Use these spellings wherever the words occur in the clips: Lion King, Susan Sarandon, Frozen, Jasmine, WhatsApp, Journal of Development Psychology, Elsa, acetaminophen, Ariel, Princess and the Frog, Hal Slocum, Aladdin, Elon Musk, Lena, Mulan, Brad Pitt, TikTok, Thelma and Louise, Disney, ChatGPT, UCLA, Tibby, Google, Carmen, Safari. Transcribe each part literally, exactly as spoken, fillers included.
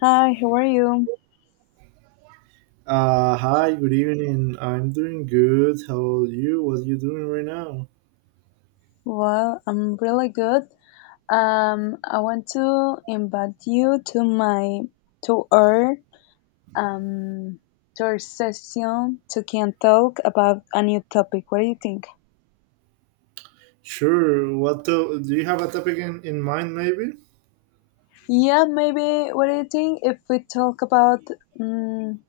Hi, how are you? Uh, hi, good evening. I'm doing good. How are you? What are you doing right now? Well, I'm really good. Um, I want to invite you to my to our um to our session to can talk about a new topic. What do you think? Sure. What to- do you have a topic in, in mind, maybe? Yeah, maybe. What do you think if we talk about? Um,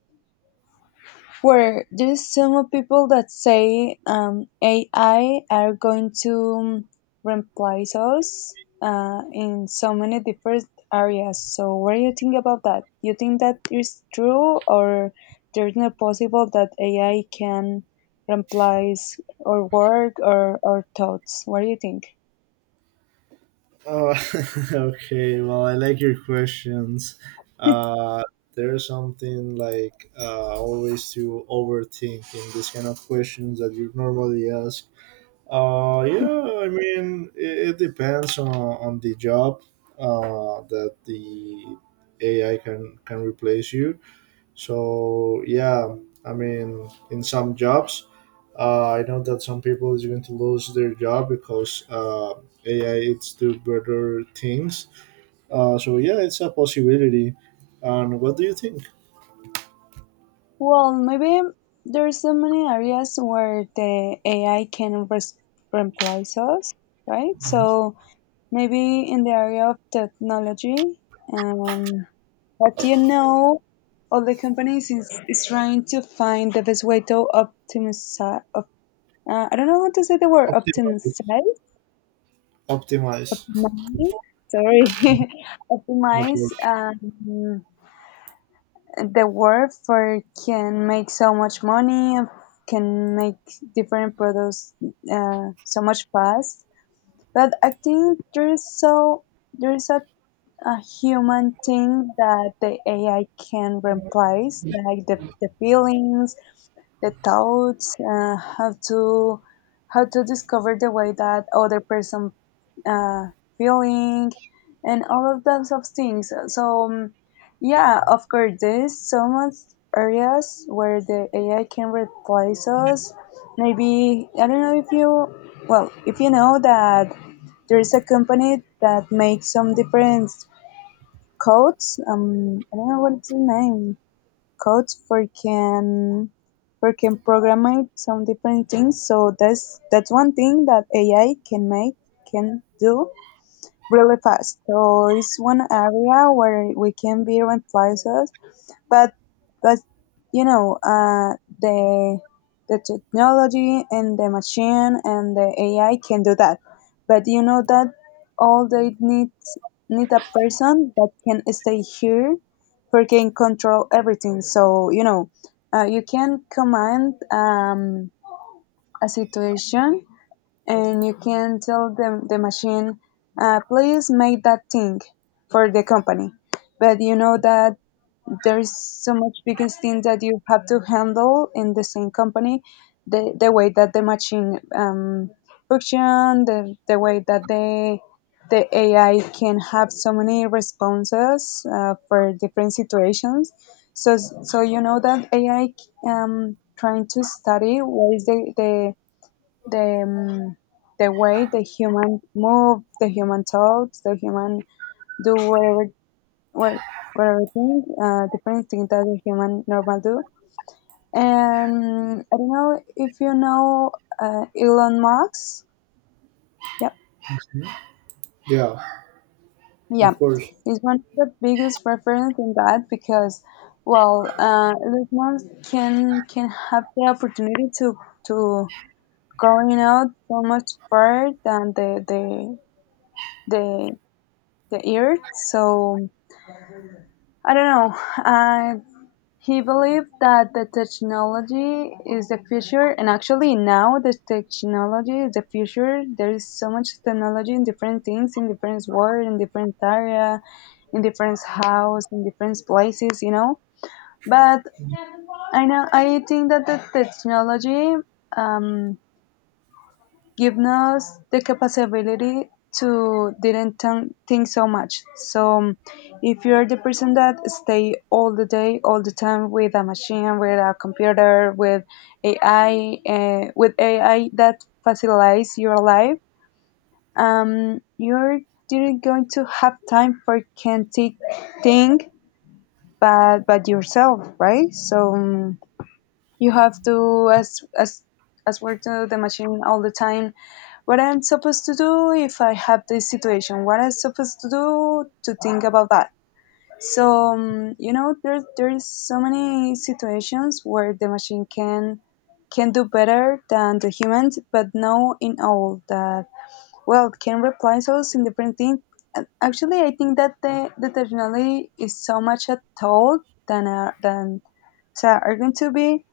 where there's some people that say um, A I are going to replace us uh, in so many different areas. So, what do you think about that? You think that is true, or there's no possible that A I can replace our work or our thoughts? What do you think? Oh, okay. Well, I like your questions. Uh, there's something like uh, always to overthink in this kind of questions that you normally ask. Uh, yeah, I mean, it, it depends on, on the job uh, that the A I can, can replace you. So yeah, I mean, in some jobs, uh, I know that some people is going to lose their job because uh, A I it's do better things. Uh, so yeah, it's a possibility. And what do you think? Well, maybe there's so many areas where the A I can res- replace us, right? Mhm. So maybe in the area of technology. Um, what you know? All the companies is, is trying to find the best way to optimize. Op, uh, I don't know how to say the word Optimize, optimize. optimize. Optimize. Sorry, Not optimize work. um, the work for can make so much money, can make different products, uh, so much fast. But I think there is so there is a a human thing that the A I can replace, like the, the feelings, the thoughts, uh, how to how to discover the way that other person, uh, feeling, and all of those of things. So um, yeah, of course, there's so much areas where the A I can replace us. Maybe I don't know if you, well, if you know that there is a company that makes some different codes. Um, I don't know what's the name. Codes for can for can program some different things. So that's that's one thing that A I can make, can do really fast. So it's one area where we can be replaced, but but you know, uh, the the technology and the machine and the A I can do that. But you know that all they need, need a person that can stay here, for can control everything. So you know, uh, you can command um, a situation, and you can tell the the machine, uh, please make that thing for the company. But you know that there is so much biggest thing that you have to handle in the same company, the, the way that the machine um, function, the, the way that the the A I can have so many responses uh, for different situations. So so you know that A I, um, trying to study what is the the the, um, the way the human move, the human talks, the human do whatever, what what I think, uh, different thing that a human normal do. And I don't know if you know uh, Elon Musk. Yep. Yeah, Yeah. of course. He's one of the biggest reference in that because, well, uh, Elon Musk can can have the opportunity to to going out so much further than the the the the earth. So I don't know. Uh, He believed that the technology is the future, and actually now the technology is the future. There is so much technology in different things, in different world, in different area, in different house, in different places, you know. But I know I think that the technology um, given us the capability to didn't think think so much. So um, if you're the person that stay all the day, all the time with a machine, with a computer, with A I, uh, with A I that facilitates your life, um, you're didn't going to have time for can think think but but yourself, right? So um, you have to as as as work to the machine all the time, what I'm supposed to do if I have this situation, what I'm supposed to do to think about that. So um, you know, there there is so many situations where the machine can can do better than the humans, but no in all that. Well, can replace us in different things. A- Actually, I think that the, the technology is so much a tool than a, than so are going to be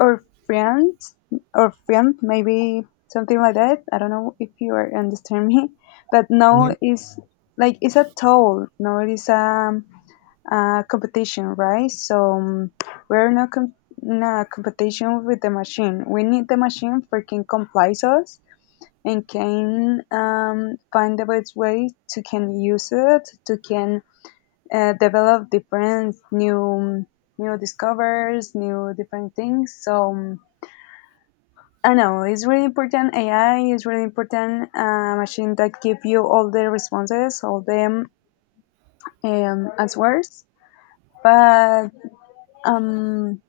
or friends or friend maybe, something like that. I don't know if you are understand me but now Mhm. is like it's a toll, no, it is um, a competition, right? So um, we're not com- in a competition with the machine. We need the machine for can comply us and can um, find the best way to can use it to can uh, develop different new new discovers, new different things. So um, I know it's really important. A I is really important. A machine that give you all the responses, all the um, answers. But um,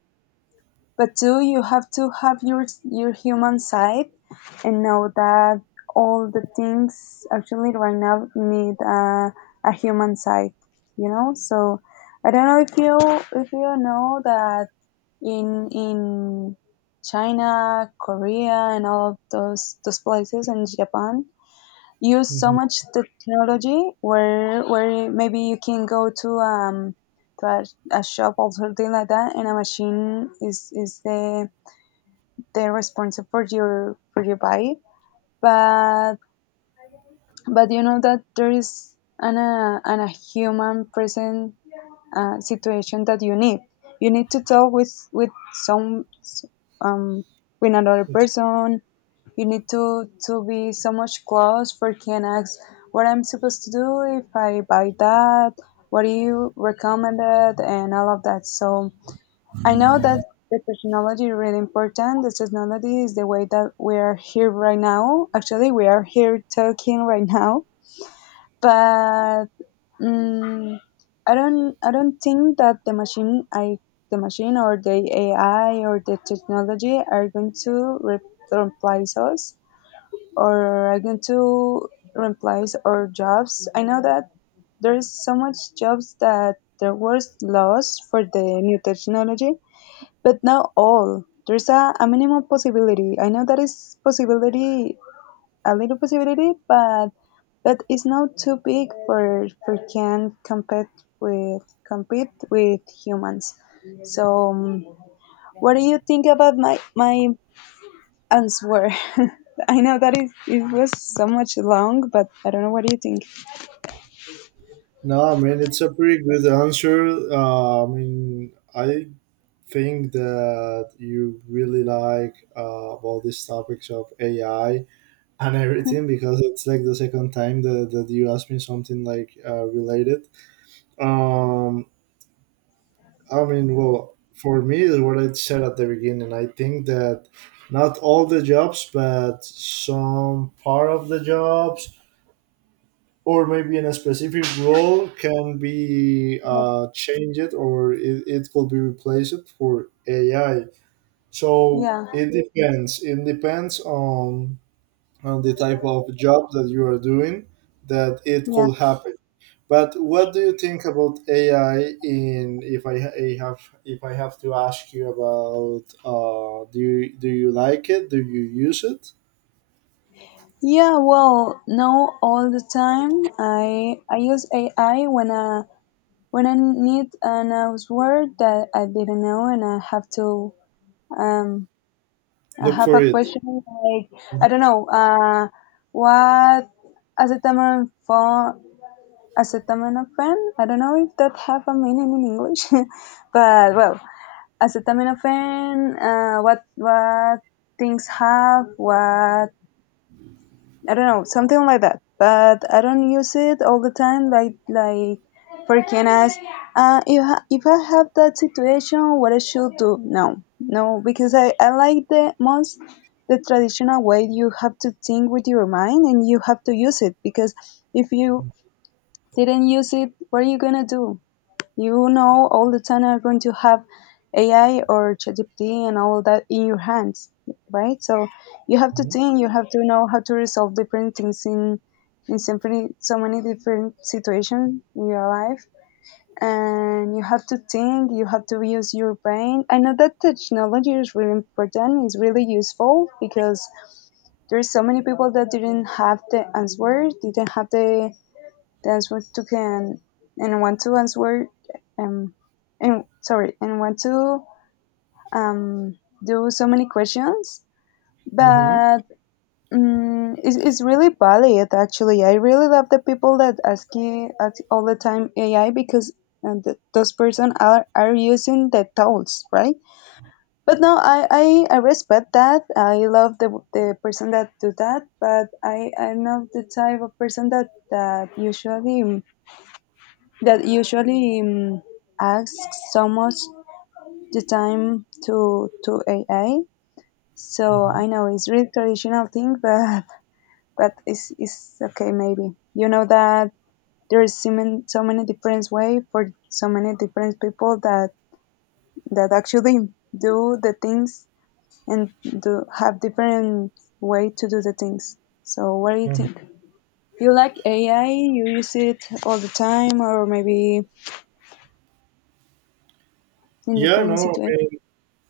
but too, you have to have your your human side and know that all the things actually right now need a, a human side. You know, so I don't know if you if you know that in in China, Korea, and all of those those places, and Japan, use so Mhm. much technology where where maybe you can go to um to a, a shop or something like that, and a machine is is the the responsible for your for your body, but but you know that there is an, uh, an a human present, uh, situation that you need, you need to talk with with some um with another person. You need to to be so much close for can ask, what I'm supposed to do if I buy that, what do you recommend it, and all of that. So I know that the technology is really important. The technology is the way that we are here right now. Actually, we are here talking right now, but mm I don't I don't think that the machine I the machine or the A I or the technology are going to re- replace us or I'm going to replace our jobs. I know that there is so much jobs that there was lost for the new technology, but not all. There's a, a minimum possibility. I know that is possibility, a little possibility, but but it's not too big for for can compete with compete with humans. So, um, what do you think about my my answer. I know that is it was so much long, but I don't know what do you think. No, I mean it's a pretty good answer. Uh, I mean, I think that you really like uh, about these topics of A I and everything because it's like the second time that, that you asked me something like uh, related. Um, I mean, well, for me is what I said at the beginning. I think that not all the jobs, but some part of the jobs or maybe in a specific role can be Yeah, uh, changed or it, it could be replaced for A I. So yeah, it depends. It depends on on the type of job that you are doing that it yeah. could happen. But what do you think about A I? In if I, ha- I have if I have to ask you about uh, do you, do you like it? Do you use it? Yeah, well, no, all the time. I I use A I when I when I need an, uh, word that I didn't know, and I have to um I Look have for a it. question like I don't know, uh what hace tamaño acetaminophen. I don't know if that have a meaning in English, but well, acetaminophen. Uh, what what things have? What I don't know, something like that. But I don't use it all the time, like like for Kenas. Uh, if I, if I have that situation, what I should do? No, no, because I I like the most the traditional way. You have to think with your mind and you have to use it, because if you didn't use it, what are you gonna do? You know, all the time are going to have A I or ChatGPT and all that in your hands, right? So you have to Mhm. think, you have to know how to resolve different things in in so many, so many different situations in your life, and you have to think, you have to use your brain. I know that technology is really important, it's really useful, because there's so many people that didn't have the answers, didn't have the Danceworth took can and want to answer, um and sorry, and want to um do so many questions, Mhm. but um, it's, it's really valid. Actually, I really love the people that ask, you ask all the time AI, because uh, th- those person are, are using the tools, right? But no, I, I I respect that. I love the the person that do that, but I I'm not the type of person that that usually, that usually um, asks almost the time to to A I. So I know it's really traditional thing, but but it's it's okay maybe. You know that there is so many, so many different way for so many different people that that actually do the things and do have different way to do the things. So what do you Mhm. think? You like A I? You use it all the time, or maybe in Yeah, different no, I situations? mean,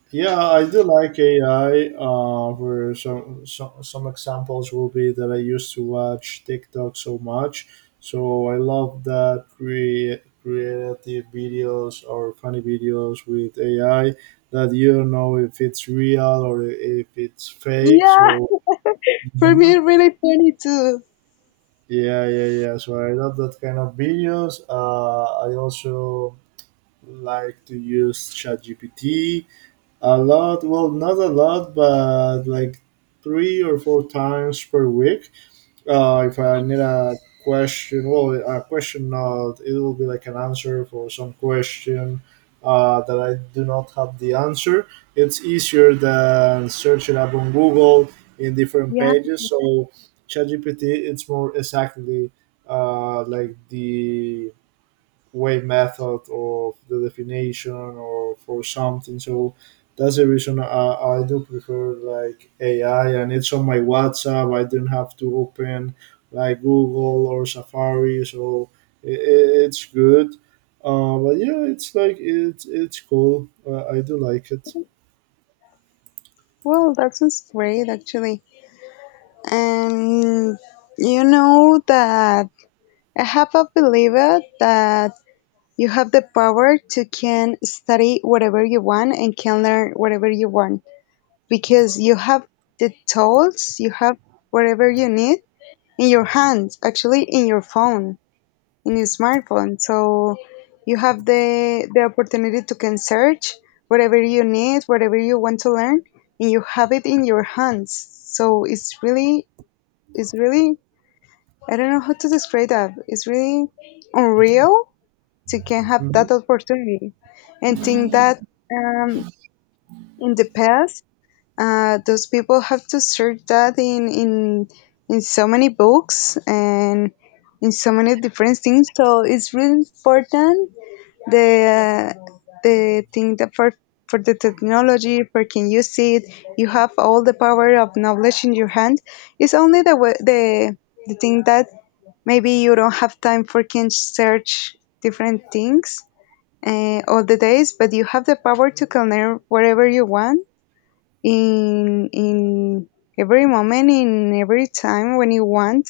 yeah, I do like A I. Uh, where some, some some examples will be that I used to watch TikTok so much, so I love that cre- creative videos or funny videos with A I that you don't know if it's real or if it's fake. So Yeah. For me, Mhm. really funny too. yeah, yeah, yeah. So I love that kind of videos. Uh, I also like to use ChatGPT a lot, well, not a lot, but like three or four times per week. Uh, if I need a question, well, a question not, it will be like an answer for some question uh, that I do not have the answer. It's easier than searching up on Google in different Yeah, pages. So ChatGPT, it's more exactly uh, like the way method of the definition or for something. So that's the reason I, I do prefer like A I and it's on my WhatsApp. I do not have to open like Google or Safari, so it it's good. Uh, but yeah, it's like it's it's cool. Uh, I do like it. well, that sounds great actually. And you know that I have a believer that you have the power to can study whatever you want and can learn whatever you want, because you have the tools, you have whatever you need in your hands, actually in your phone, in a smartphone. So you have the the opportunity to can search whatever you need, whatever you want to learn, and you have it in your hands. So it's really it's really I don't know how to describe that. It's really unreal to can have Mhm. that opportunity and think that um, in the past uh, those people have to search that in in in so many books and in so many different things. So it's really important the uh, the thing that for for the technology for can you see it you have all the power of knowledge in your hand. It's only the way the the thing that maybe you don't have time for can search different things uh, all the days, but you have the power to connect wherever you want in in every moment in every time when you want,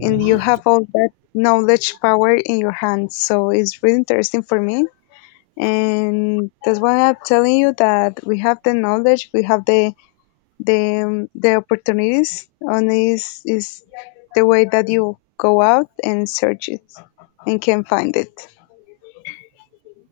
and you Mhm. have all that knowledge power in your hands. So it's really interesting for me, and that's why I'm telling you that we have the knowledge, we have the the um, the opportunities. On this is the way that you go out and search it and can find it.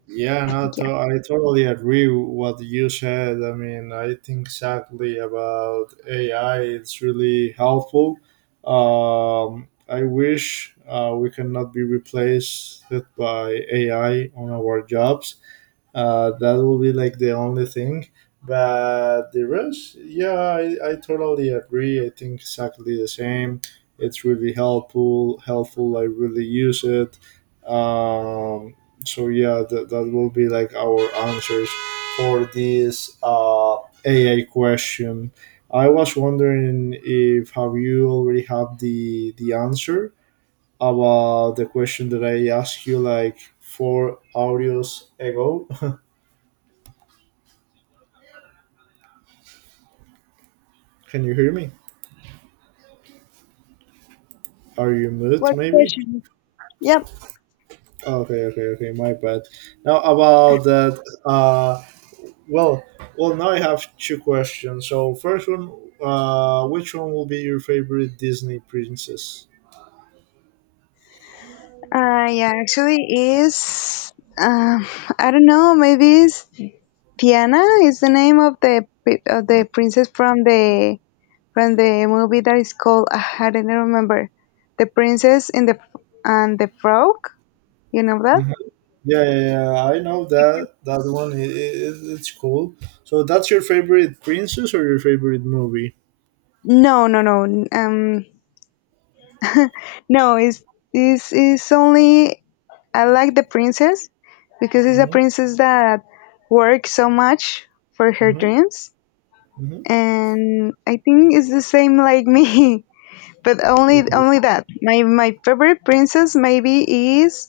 Yeah, no, Yeah. to- I totally agree with what you said. I mean, I think exactly about A I. It's really helpful. Um, I wish uh, we cannot be replaced by A I on our jobs. Uh, that will be like the only thing. But the rest, yeah, I, I totally agree. I think exactly the same. It's really helpful. Helpful. I really use it. Um, so yeah, that, that will be like our answers for this uh, A I question. I was wondering if have you already have the the answer about the question that I asked you like four audios ago. Can you hear me? Are you mute What maybe? question? Yep. Oh, okay, okay, okay, my bad. Now about that uh well, well now I have two questions. So first one, uh which one will be your favorite Disney princess? Uh, yeah. Actually, is um, I don't know. Maybe it's Tiana is the name of the pri- of the princess from the from the movie that is called ah, I don't remember, the princess and the and the frog You know that? Mhm. Yeah, yeah, yeah, I know that that one I it, it's cool. So that's your favorite princess or your favorite movie? No, no, no. Um, no. It's it's it's only I like the princess because it's a Mm-hmm. princess that works so much for her Mm-hmm. dreams, Mm-hmm. and I think it's the same like me. But only Okay. only that. My my favorite princess maybe is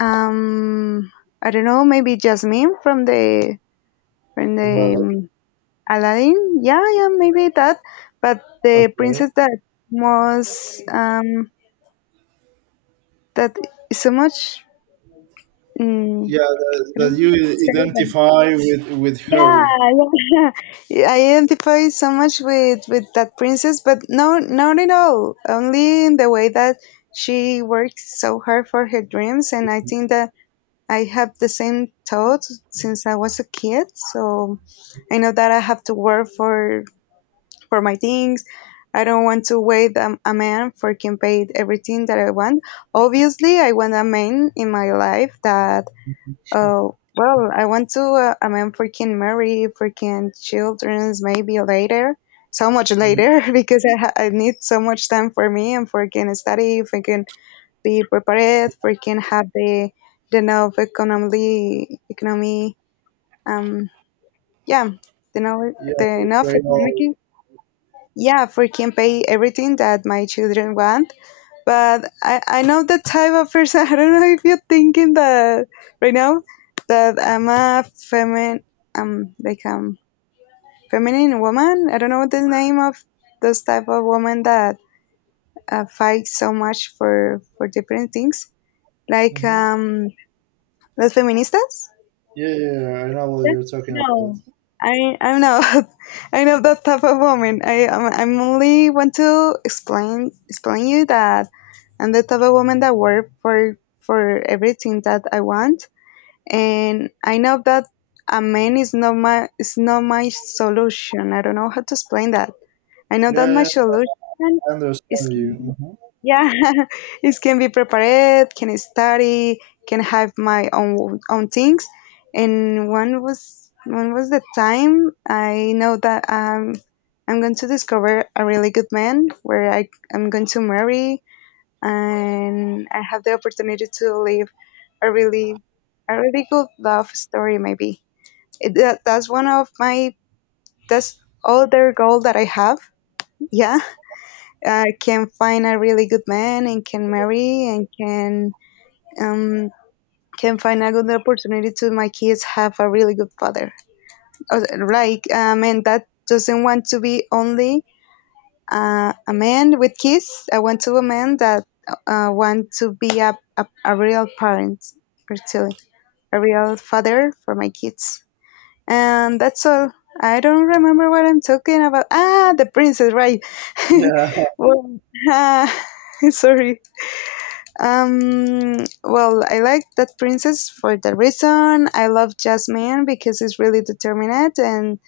um I don't know, maybe Jasmine from the from From the Aladdin. um, Aladdin, yeah, yeah, maybe that. But the Okay. princess that was um that is so much. Mm, Yeah, that, I that don't know what to you say, but identify with with yeah, her. yeah. I identify so much with with that princess, but no, not at all. Only in the way that she works so hard for her dreams, and I think that I have the same thought since I was a kid. So I know that I have to work for for my things. I don't want to wait um, a man for can pay everything that I want. Obviously, I want a man in my life that, uh, well, I want to uh, a man for can marry, for can childrens maybe later, so much later because I ha- I need so much time for me and for can study, for can be prepared, for can have the the enough economically economy um yeah the know Yeah, the the enough Braille. economic, yeah, for can pay everything that my children want. But I, I know the type of person. I don't know if you're thinking that right now that I'm a feminine, um, like um, feminine woman. I don't know the name of those type of woman that uh, fight so much for for different things, like Mm-hmm. um, las feministas. Yeah, yeah, yeah, I know what you're talking about. I I'm not I'm not that type of woman. I I'm, I'm only want to explain explain you that I'm the type of woman that work for for everything that I want, and I know that a man is not my is not my solution. I don't know how to explain that. I know that Yeah, my yeah, solution I is understand you. Hmm. yeah, it can be prepared, can study, can have my own own things. And one was one was the time I know that um, I'm going to discover a really good man where I I'm going to marry, and I have the opportunity to live a really a really good love story maybe. It, that, that's one of my that's other goal that I have. Yeah, uh, can find a really good man and can marry and can um, can find a good opportunity to my kids have a really good father. Uh, Like um, and that doesn't want to be only uh, a man with kids. I want to a man that uh, want to be a, a, a real parent or to a real father for my kids. And that's all. I don't remember what I'm talking about. Ah, the princess, right? Yeah. well, ah, sorry. Um, well, I like that princess for the reason I love Jasmine because it's really determined and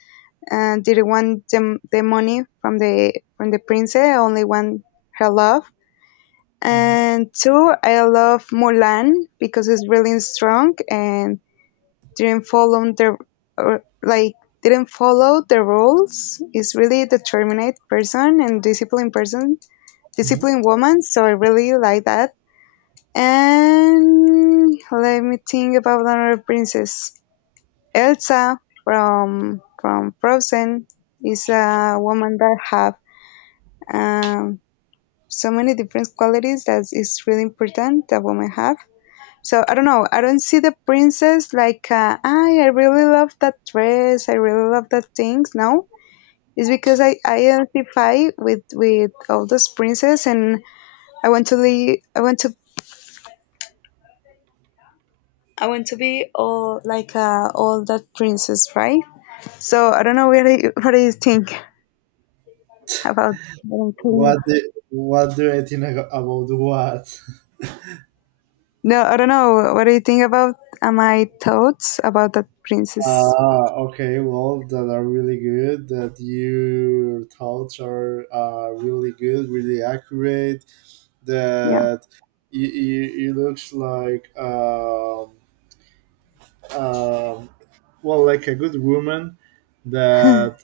and didn't want the, the money from the from the princess, only want her love. Hmm. And two, I love Mulan because it's really strong and didn't follow the or, like didn't follow the rules. Is really determined person and disciplined person, Hmm. disciplined woman. So I really like that, and let me think about another princess. Elsa from from Frozen is a woman that have um, so many different qualities that is really important that women have. So I don't know. I don't see the princess like uh, I I really love that dress. I really love that things. No, it's because I, I identify with with all those princess, and I want to live. I want to I want to be all like uh, all that princess, right? So I don't know what do you, what do you think about Melancholia? What do, what do I think ag- about what? No, I don't know. What do you think about uh, my thoughts about that princess? Ah, okay. Well, that are really good. That your thoughts are uh, really good, really accurate. Yeah, That it, it, it looks like um, um, well like a good woman that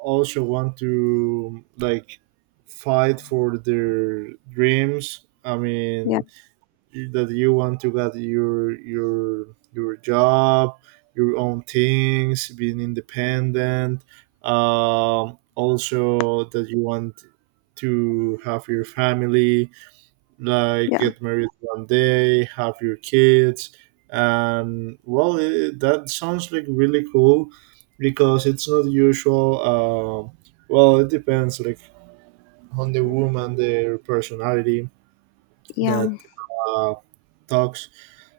also want to like fight for their dreams. I yeah, mean, that you want to get your your your job, your own things, being independent. Um, also that you want to have your family, like yeah, get married one day, have your kids, and well, it, that sounds like really cool because it's not usual. Uh, well, it depends like on the woman, their personality yeah, that uh, talks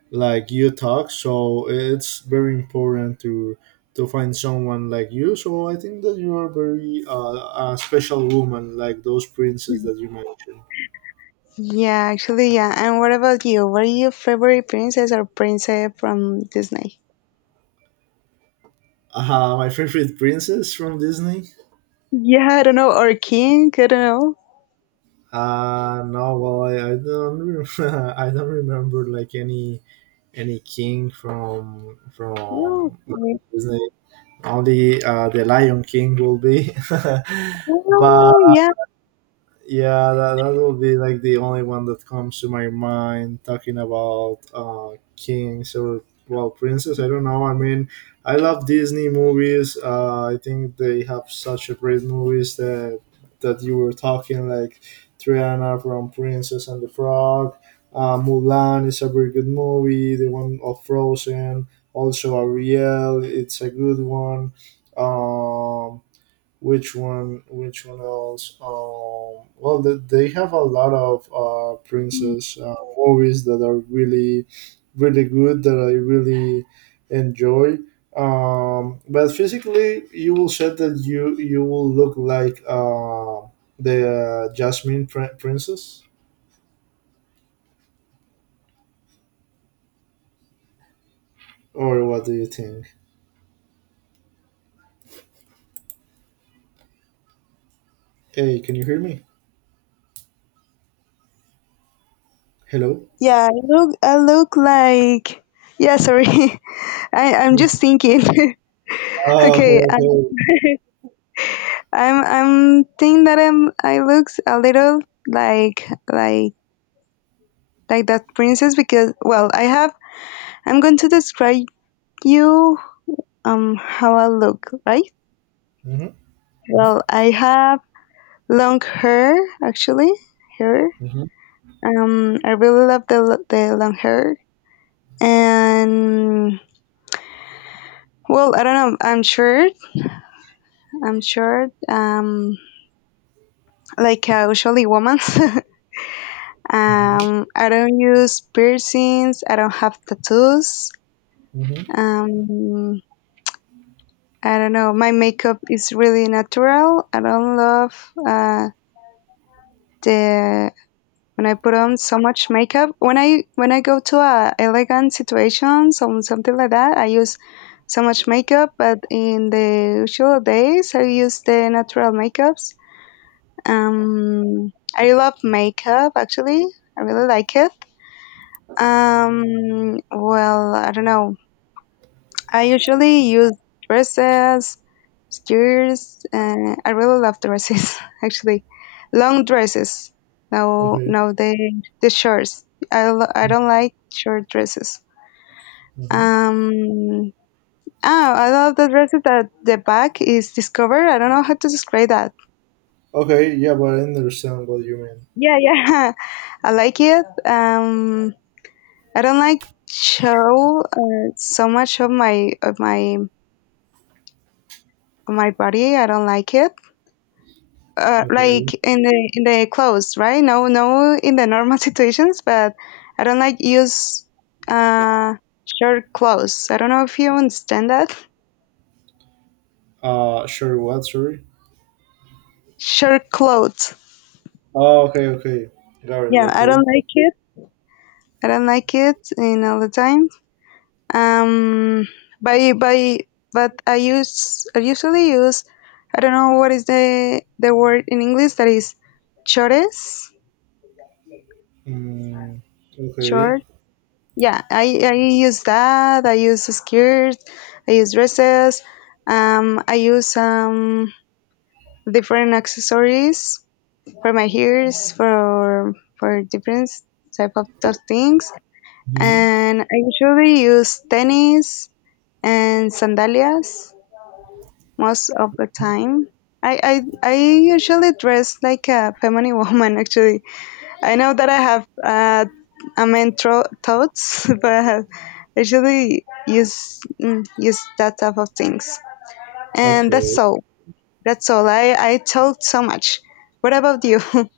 like you talk. So it's very important to to find someone like you. So I think that you are very uh, a special woman, like those princes that you mentioned. yeah. Actually, yeah. And what about you? What are your favorite princess or princess from Disney? Uh, my favorite princess from Disney. Yeah, I don't know, or king. I don't Uh no, well I, I don't rem- I don't remember like any any king from know. from Okay. Disney. Only uh, the Lion King will be, but Oh, yeah, yeah, that, that will be like the only one that comes to my mind talking about uh, kings or well princes. I don't know. I mean, I love Disney movies. Uh, I think they have such a great movies that that you were talking like Triana from Princess and the Frog. Uh, Mulan is a very good movie. The one of Frozen, also Ariel, it's a good one. Um, which one which one else, um well they, they have a lot of uh princess uh, movies that are really really good that I really enjoy. Um but physically you will said that you you will look like uh the uh, jasmine pr- princess, or what do you think? Hey, can you hear me? Hello? yeah. I look, I look like. Yeah, sorry. I I'm just thinking. Oh, okay, okay, I, okay. I'm I'm thinking that I'm I looks a little like like like that princess because well I have I'm going to describe you um how I look, right. Mm-hmm. Well, I have long hair actually hair. Mm-hmm. Um, I really love the the long hair, and well I don't know I'm short I'm short um like a usually woman. Mm-hmm. Um, I don't use piercings. I don't have tattoos. Um, I don't know. My makeup is really natural. I don't love uh, the when I put on so much makeup. When I when I go to a elegant situation, some something like that, I use so much makeup. But in the usual days, I use the natural makeups. Um, I love makeup actually. I really like it. Um, well, I don't know. I usually use dresses, skirts, and I really love dresses actually. Long dresses. No, no, the the shorts. I lo- I Mm-hmm. don't like short dresses. Okay. Um. Oh, I love the dresses that the back is discovered. I don't know how to describe that. Okay, yeah, but I understand what you mean. Yeah, yeah, I like it. Um, I don't like show uh, so much of my of my of my body. I don't like it. uh, Okay. like in the in the clothes, right? No, no, in the normal situations, but I don't like use uh short clothes. I don't know if you understand that. Uh, sure. What? Sorry. Short clothes. Oh, okay, okay. Got it. Yeah, I don't Okay. like it. I don't like it in all the time. Um, by by, but I use I usually use I don't know what is the the word in English that is chores, Mm, okay. short. Yeah, I, I use that. I use skirts. I use dresses. Um, I use um, different accessories for my hairs for for different type of those things. Hmm. And I usually use tennis and sandalias most of the time. I, I I usually dress like a feminine woman actually. I know that I have uh, a mentor thoughts, but I have usually use mm, use that type of things. And that's Okay. all. That's all. I I talked so much. What about you?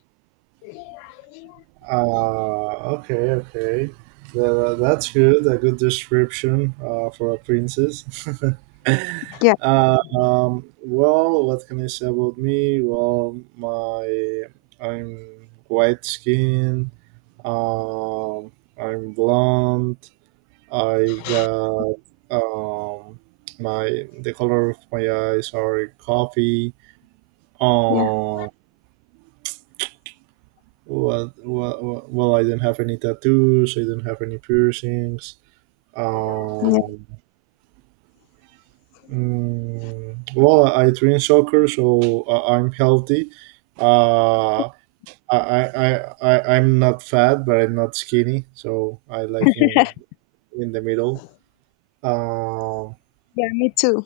Uh, okay, okay. Tha- that's good. A good description. Uh, for a princess. yeah, uh, um, well, what can I say about me? Well, my I'm white skinned. Um, I'm blonde. I got um my the color of my eyes are coffee. yeah, Um, well, well, well, I did not have any tattoos. I did not have any piercings. yeah, Um, mm, well, I drink soccer, so I- I'm healthy. Uh, I, I, I, I- I'm not fat, but I'm not skinny, so I like in in the middle. Um, yeah. Me too.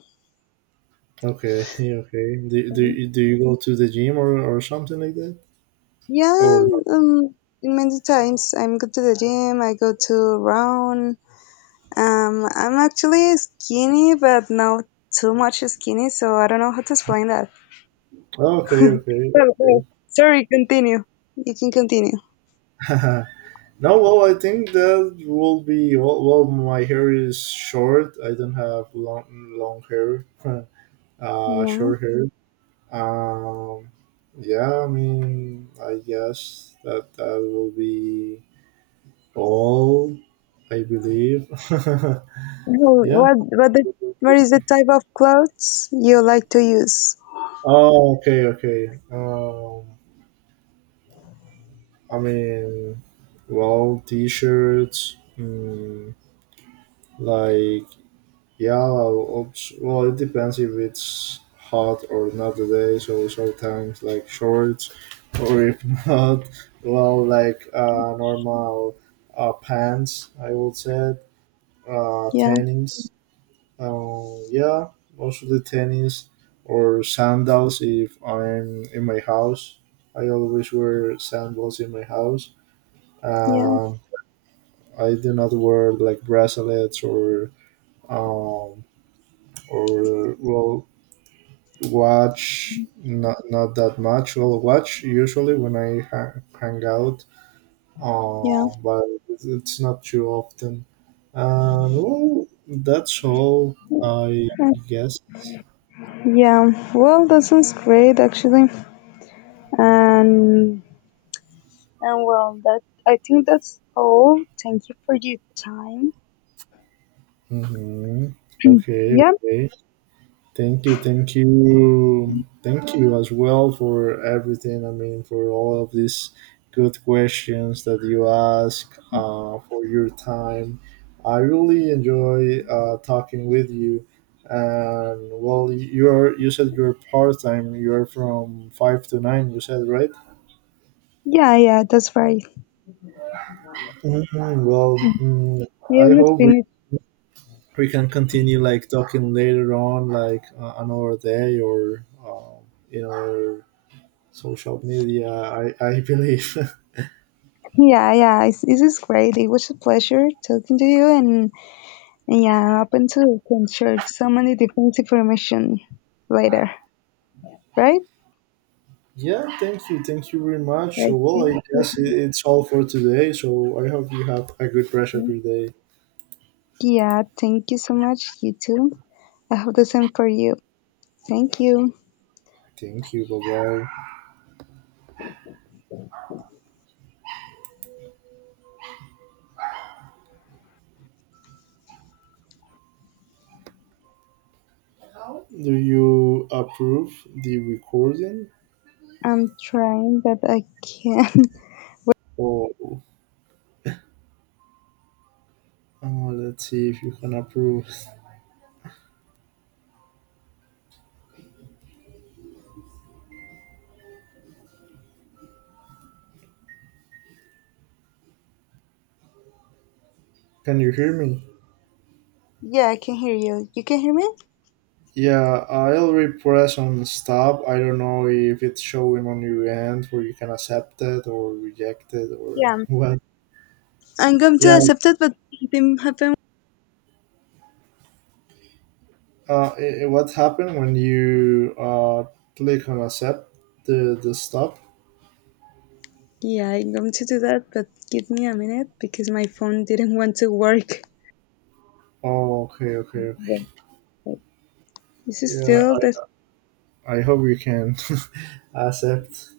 Okay, okay. Do, do, do you go to the gym or, or something like that? Yeah. Or not? Um. Many times I'm go to the gym. I go to run. Um. I'm actually skinny, but not too much skinny. So I don't know how to explain that. Okay, okay, Well, well, sorry. Continue. You can continue. okay. No, well, I think that will be. Well, well, my hair is short. I don't have long long hair. Uh, Yeah. short hair. Um, yeah, I mean, I guess that that will be all. I believe. Who- Yeah. What what the, what is the type of clothes you like to use? Oh, okay, okay. Um, I mean, well, t-shirts, mm, like yeah, ops- well, it depends if it's hot or not today. So sometimes like shorts, or if not, well, like uh, normal uh, pants. I would say uh, Yeah, tennis. Um, yeah, mostly tennis or sandals if I'm in my house. I always wear sandals in my house. yeah, Um, I do not wear like bracelets or um, or well watch. Not not that much. Well, watch usually when I ha- hang out, yeah, uh, but it's it's not too often. And well, that's all I Uh, guess. yeah. Well, that sounds great, actually. And and well, that I think that's all. Thank you for your time. Mm-hmm. Okay. Yeah, Okay. Thank you, thank you, thank you as well for everything. I mean, for all of these good questions that you ask, uh, for your time. I really enjoy uh, talking with you. And well, you're you said you're part time. You're from five to nine. You said right. yeah, yeah. That's right. Mhm. Well, mm, I I almost hope we, finished. we can continue like talking later on, like uh, another day or um, in our social media. i, I believe. Yeah, yeah. It's, this is great. It was a pleasure talking to you, and, and yeah, I'm open to can share so many different information later. Right? Yeah, thank you thank you very much. Right. So well, Thank I guess it, you. it's all for today, so I hope you have a good rest of your day. Yeah, thank you so much. You too. I hope the same for you. Thank you. Thank you, bye. Bye, do you approve the recording? I'm trying, but I can't. Or Uh, let's see if you can approve. Can you hear me? Yeah, I can hear you. You can hear me? Yeah, I already press on stop. I don't know if it's showing on your end where you can accept it or reject it or Yeah. what. I'm going to Yeah, accept it, but something happened. uh, i- i- what happened when you uh, click on accept the the stop? Yeah, I'm going to do that, but give me a minute because my phone didn't want to work. Oh, okay, okay, okay. Wait. This is Yeah, still the I, I hope you can accept.